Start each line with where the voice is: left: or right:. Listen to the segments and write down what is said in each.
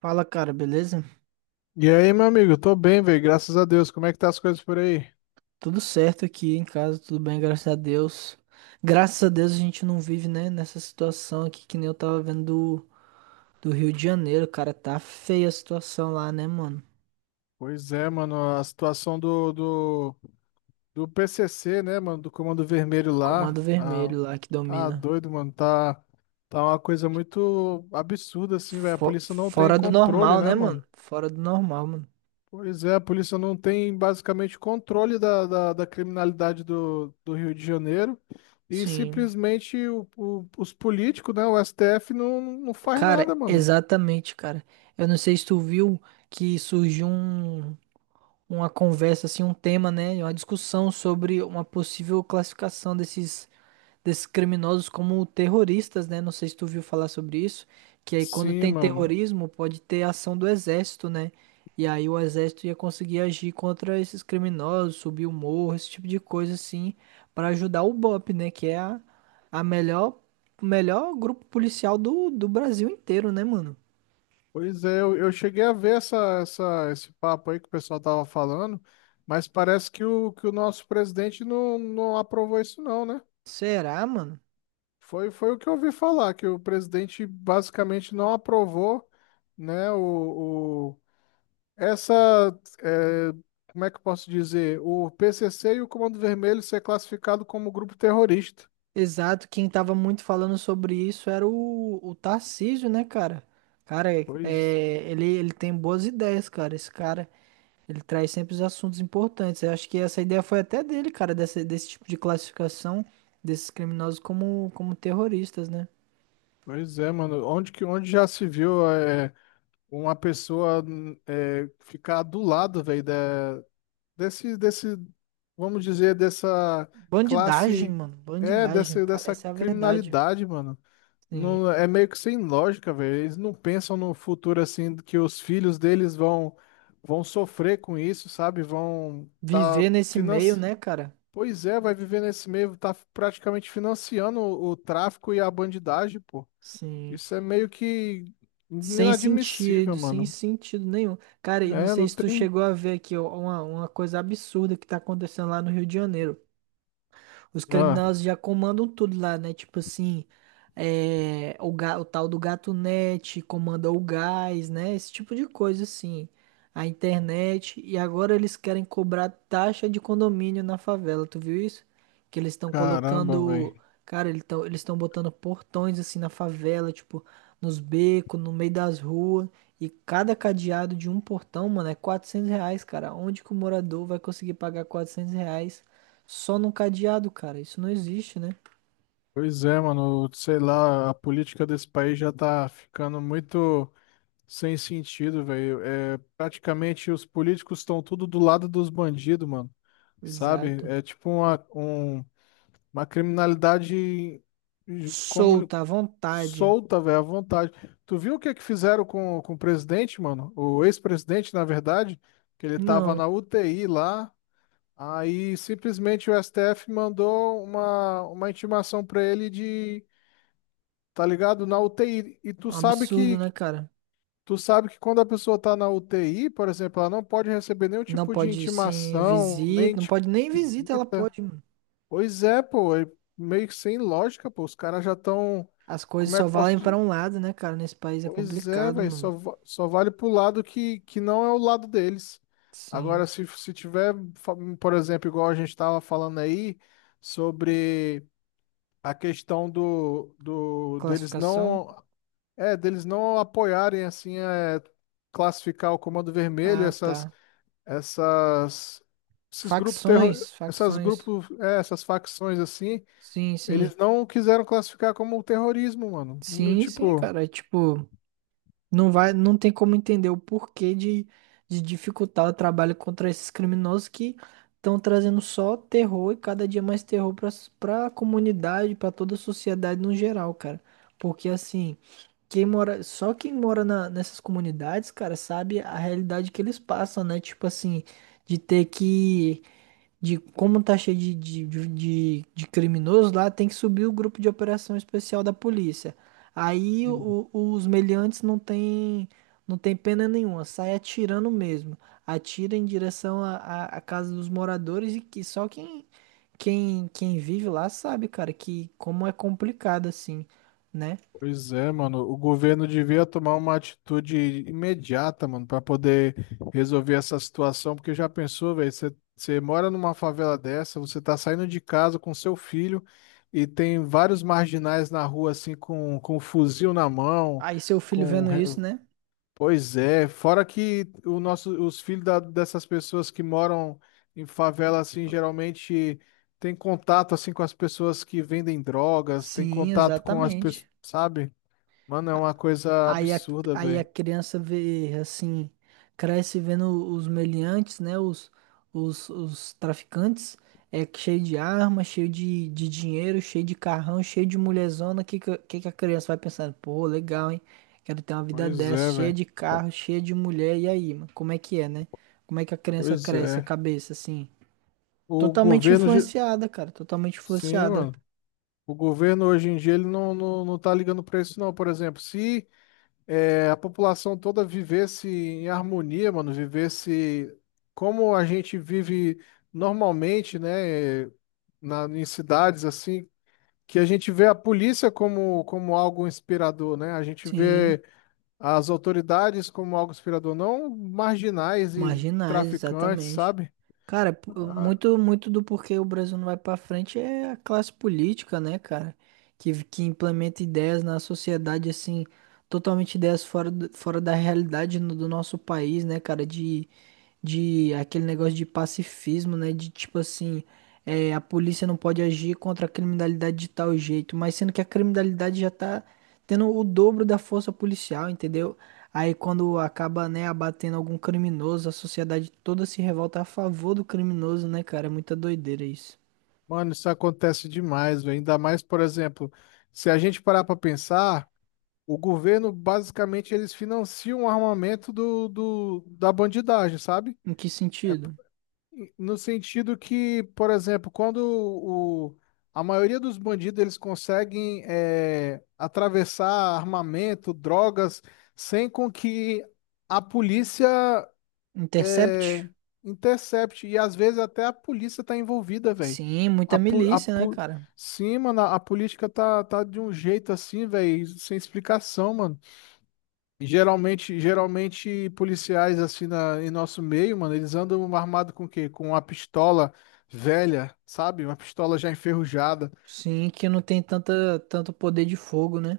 right: Fala, cara, beleza?
left: E aí, meu amigo, tô bem, velho, graças a Deus. Como é que tá as coisas por aí?
right: Tudo certo aqui em casa, tudo bem, graças a Deus. Graças a Deus a gente não vive, né, nessa situação aqui que nem eu tava vendo do Rio de Janeiro, cara. Tá feia a situação lá, né, mano?
left: Pois é, mano, a situação do PCC, né, mano, do Comando Vermelho
right: Do Comando
left: lá,
right: Vermelho lá que
left: tá
right: domina.
left: doido, mano, tá uma coisa muito absurda, assim, velho. A polícia não tem
right: Fora do
left: controle,
right: normal,
left: né,
right: né, mano?
left: mano?
right: Fora do normal, mano.
left: Pois é, a polícia não tem basicamente controle da criminalidade do Rio de Janeiro e
right: Sim.
left: simplesmente os políticos, né, o STF não faz
right: Cara,
left: nada, mano.
right: exatamente, cara. Eu não sei se tu viu que surgiu uma conversa, assim, um tema, né? Uma discussão sobre uma possível classificação desses criminosos como terroristas, né? Não sei se tu viu falar sobre isso, que aí quando
left: Sim,
right: tem
left: mano.
right: terrorismo pode ter ação do exército, né? E aí o exército ia conseguir agir contra esses criminosos, subir o morro, esse tipo de coisa assim, para ajudar o BOP, né? A melhor, o melhor grupo policial do Brasil inteiro, né, mano?
left: Pois é, eu cheguei a ver esse papo aí que o pessoal tava falando, mas parece que o nosso presidente não aprovou isso não, né?
right: Será, mano?
left: Foi o que eu ouvi falar, que o presidente basicamente não aprovou, né, essa, é, como é que eu posso dizer, o PCC e o Comando Vermelho ser classificado como grupo terrorista.
right: Exato, quem tava muito falando sobre isso era o Tarcísio, né, cara? Cara,
left: Pois,
right: é, ele tem boas ideias, cara. Esse cara, ele traz sempre os assuntos importantes. Eu acho que essa ideia foi até dele, cara, desse tipo de classificação desses criminosos como terroristas, né?
left: pois é, mano, onde já se viu uma pessoa ficar do lado, velho, desse, desse, vamos dizer, dessa
right: Bandidagem,
left: classe,
right: mano.
left: é,
right: Bandidagem,
left: dessa,
right: cara.
left: dessa
right: Essa é a verdade.
left: criminalidade, mano.
right: Sim.
left: Não, é meio que sem lógica, velho. Eles não pensam no futuro assim, que os filhos deles vão sofrer com isso, sabe?
right: Viver nesse meio,
left: Finance...
right: né, cara?
left: Pois é, vai viver nesse meio, tá praticamente financiando o tráfico e a bandidagem, pô.
right: Sim.
left: Isso é meio que
right: Sem
left: inadmissível,
right: sentido, sem
left: mano.
right: sentido nenhum. Cara, eu não
left: É,
right: sei
left: não
right: se tu
left: tem.
right: chegou a ver aqui ó, uma coisa absurda que tá acontecendo lá no Rio de Janeiro. Os
left: Ah,
right: criminosos já comandam tudo lá, né? Tipo assim, é, o tal do gato net comanda o gás, né? Esse tipo de coisa, assim. A internet. E agora eles querem cobrar taxa de condomínio na favela. Tu viu isso? Que eles estão
left: caramba,
right: colocando.
left: velho.
right: Cara, eles estão botando portões assim na favela, tipo, nos becos, no meio das ruas. E cada cadeado de um portão, mano, é R$ 400, cara. Onde que o morador vai conseguir pagar R$ 400 só num cadeado, cara. Isso não existe, né?
left: Pois é, mano, sei lá, a política desse país já tá ficando muito sem sentido, velho. É, praticamente os políticos estão tudo do lado dos bandidos, mano, sabe?
right: Exato.
left: É tipo uma criminalidade como
right: Solta à vontade.
left: solta, velho, à vontade. Tu viu o que é que fizeram com o presidente, mano? O ex-presidente, na verdade, que ele tava
right: Não.
left: na UTI lá, aí simplesmente o STF mandou uma intimação pra ele de tá ligado? Na UTI. E
right: É
left: tu
right: um
left: sabe
right: absurdo,
left: que
right: né, cara?
left: tu sabe que quando a pessoa tá na UTI, por exemplo, ela não pode receber nenhum
right: Não
left: tipo de
right: pode sim
left: intimação, nem
right: visita. Não
left: tipo
right: pode nem
left: de
right: visita, ela
left: visita.
right: pode, mano.
left: Pois é, pô, é meio que sem lógica, pô. Os caras já estão.
right: As coisas
left: Como é
right: só
left: que eu posso.
right: valem pra um lado, né, cara? Nesse país é
left: Pois é,
right: complicado,
left: velho,
right: mano.
left: só vale pro lado que não é o lado deles.
right: Sim.
left: Agora, se tiver, por exemplo, igual a gente tava falando aí, sobre a questão do deles
right: Classificação?
left: não. É, deles não apoiarem assim classificar o Comando Vermelho,
right: Ah,
left: essas
right: tá.
left: essas esses grupos terror,
right: Facções, facções.
left: essas facções assim,
right: Sim, sim.
left: eles não quiseram classificar como terrorismo, mano. No,
right: Sim, sim,
left: tipo,
right: cara. É tipo. Não vai, não tem como entender o porquê de dificultar o trabalho contra esses criminosos que estão trazendo só terror e cada dia mais terror para a comunidade, para toda a sociedade no geral, cara. Porque assim, só quem mora nessas comunidades, cara, sabe a realidade que eles passam, né? Tipo assim, de ter que de como tá cheio de criminoso lá, tem que subir o grupo de operação especial da polícia. Aí
left: hum.
right: os meliantes não tem, não tem pena nenhuma, sai atirando mesmo. Atira em direção à casa dos moradores e que só quem vive lá sabe, cara, que como é complicado assim, né?
left: Pois é, mano. O governo devia tomar uma atitude imediata, mano, para poder resolver essa situação, porque já pensou, velho, você mora numa favela dessa, você tá saindo de casa com seu filho e tem vários marginais na rua, assim, com um fuzil na mão,
right: Aí seu filho
left: com...
right: vendo
left: re-
right: isso, né?
left: pois é, fora que o nosso, os filhos dessas pessoas que moram em favela, assim, geralmente tem contato, assim, com as pessoas que vendem drogas, tem
right: Sim,
left: contato com as
right: exatamente.
left: pessoas, sabe? Mano, é uma coisa
right: Aí a,
left: absurda,
right: aí a
left: velho.
right: criança vê, assim, cresce vendo os meliantes, né? Os traficantes, é cheio de arma, cheio de dinheiro, cheio de carrão, cheio de mulherzona. Que a criança vai pensando? Pô, legal, hein? Quero ter uma vida
left: Pois
right: dessa,
left: é,
right: cheia
left: velho.
right: de carro, cheia de mulher. E aí, mano, como é que é, né? Como é que a criança
left: Pois
right: cresce, a
left: é.
right: cabeça, assim?
left: O
right: Totalmente
left: governo. ge-
right: influenciada, cara, totalmente
left: Sim,
right: influenciada.
left: mano. O governo hoje em dia ele não tá ligando pra isso, não. Por exemplo, se a população toda vivesse em harmonia, mano, vivesse como a gente vive normalmente, né? Em cidades assim, que a gente vê a polícia como algo inspirador, né? A gente
right: Sim.
left: vê. As autoridades, como algo inspirador, não marginais e
right: Marginais,
left: traficantes,
right: exatamente.
left: sabe?
right: Cara,
left: Ah.
right: muito, muito do porquê o Brasil não vai pra frente é a classe política, né, cara? Que implementa ideias na sociedade, assim, totalmente ideias fora, fora da realidade do nosso país, né, cara? De aquele negócio de pacifismo, né? De tipo assim, é, a polícia não pode agir contra a criminalidade de tal jeito, mas sendo que a criminalidade já tá tendo o dobro da força policial, entendeu? Aí quando acaba, né, abatendo algum criminoso, a sociedade toda se revolta a favor do criminoso, né, cara? É muita doideira isso.
left: Mano, isso acontece demais, velho. Ainda mais, por exemplo, se a gente parar para pensar, o governo, basicamente, eles financiam o armamento da bandidagem, sabe?
right: Em que
left: É,
right: sentido?
left: no sentido que, por exemplo, quando a maioria dos bandidos, eles conseguem atravessar armamento, drogas, sem com que a polícia
right: Intercept?
left: intercept. E às vezes até a polícia tá envolvida, velho.
right: Sim, muita
left: A, po- a,
right: milícia, né,
left: po-
right: cara?
left: Sim, mano, a política tá de um jeito assim, velho, sem explicação, mano. Geralmente policiais assim em nosso meio, mano, eles andam armados com o quê? Com uma pistola velha, sabe? Uma pistola já enferrujada.
right: Sim, que não tem tanta, tanto poder de fogo, né?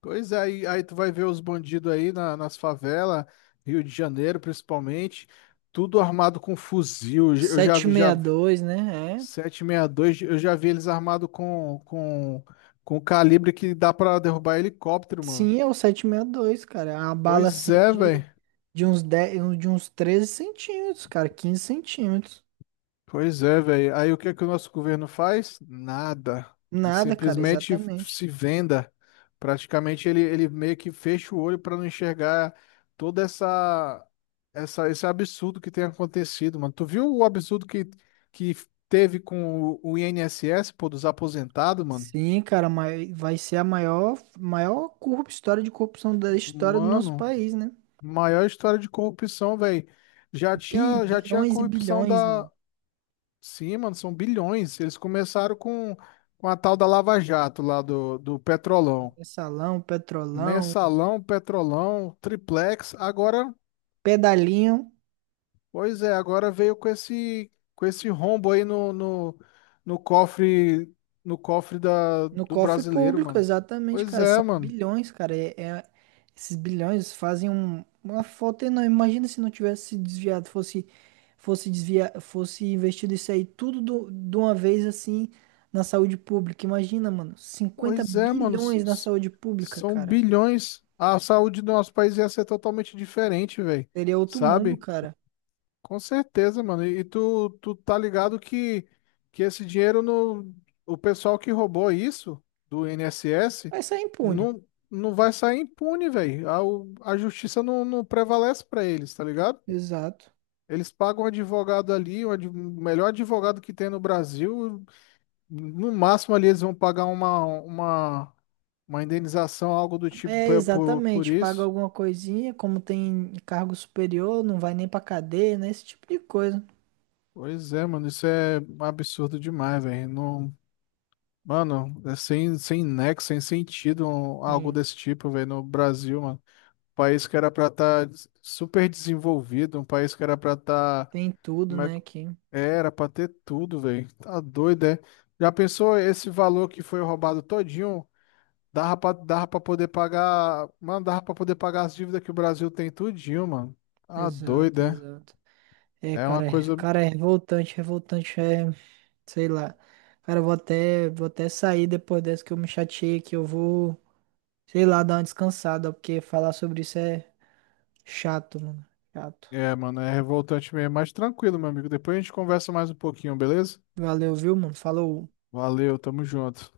left: Pois é, aí tu vai ver os bandidos aí nas favelas, Rio de Janeiro principalmente, tudo armado com fuzil. Eu
right: sete sessenta
left: já
right: e
left: vi-
right: dois né? É.
left: Sete e meia dois eu já vi eles armados com, com calibre que dá pra derrubar helicóptero, mano.
right: Sim, é o 7.62, cara. É uma bala
left: Pois
right: assim
left: é, velho.
right: de uns 10 de uns 13 centímetros, cara, 15 centímetros.
left: Pois é, velho. Aí o que é que o nosso governo faz? Nada. Ele
right: Nada, cara,
left: simplesmente
right: exatamente.
left: se venda. Praticamente ele meio que fecha o olho para não enxergar toda essa, essa esse absurdo que tem acontecido, mano. Tu viu o absurdo que teve com o INSS, pô, dos aposentados, mano?
right: Sim, cara, mas vai ser a maior, história de corrupção da história do nosso
left: Mano.
right: país, né?
left: Maior história de corrupção, velho. Já tinha, já tinha a
right: Bilhões e
left: corrupção
right: bilhões,
left: da.
right: mano.
left: Sim, mano, são bilhões. Eles começaram com a tal da Lava Jato lá do Petrolão.
right: Mensalão, petrolão,
left: Mensalão, Petrolão, Triplex. Agora,
right: pedalinho
left: pois é, agora veio com esse rombo aí no cofre, no cofre da,
right: no
left: do
right: cofre
left: brasileiro,
right: público,
left: mano.
right: exatamente,
left: Pois
right: cara.
left: é,
right: São
left: mano.
right: bilhões, cara. Esses bilhões fazem uma falta enorme. Imagina se não tivesse se desviado, fosse desviar, fosse investido isso aí tudo de uma vez assim na saúde pública. Imagina, mano, cinquenta
left: Pois é, mano.
right: bilhões na saúde pública,
left: São
right: cara.
left: bilhões. A saúde do nosso país ia ser totalmente diferente, velho.
right: Seria outro mundo,
left: Sabe?
right: cara.
left: Com certeza, mano. E tu tá ligado que esse dinheiro no. O pessoal que roubou isso do INSS
right: Vai sair impune.
left: não, não vai sair impune, velho. A justiça não prevalece pra eles, tá ligado?
right: Exato.
left: Eles pagam um advogado ali, o melhor advogado que tem no Brasil. No máximo ali eles vão pagar uma indenização, algo do tipo
right: É,
left: por
right: exatamente. Paga
left: isso.
right: alguma coisinha, como tem cargo superior, não vai nem pra cadeia, né? Esse tipo de coisa.
left: Pois é, mano, isso é absurdo demais, velho. Não, mano, é sem nexo, sem sentido algo
right: Sim.
left: desse tipo, velho, no Brasil, mano. Um país que era pra estar super desenvolvido, um país que era pra estar.
right: Tem tudo,
left: Como é
right: né,
left: que.
right: aqui.
left: Era pra ter tudo, velho. Tá doido, é? Já pensou esse valor que foi roubado todinho? Dava pra poder pagar. Mano, dava pra poder pagar as dívidas que o Brasil tem tudinho, mano. Tá
right: Exato,
left: doido, é?
right: exato. É,
left: É uma
right: cara,
left: coisa.
right: cara, é revoltante, revoltante, é, sei lá. Cara, eu vou até sair depois dessa que eu me chateei, que eu vou, sei lá, dar uma descansada, porque falar sobre isso é chato, mano. Chato.
left: É, mano, é revoltante mesmo, mas tranquilo, meu amigo. Depois a gente conversa mais um pouquinho, beleza?
right: Valeu, viu, mano? Falou.
left: Valeu, tamo junto.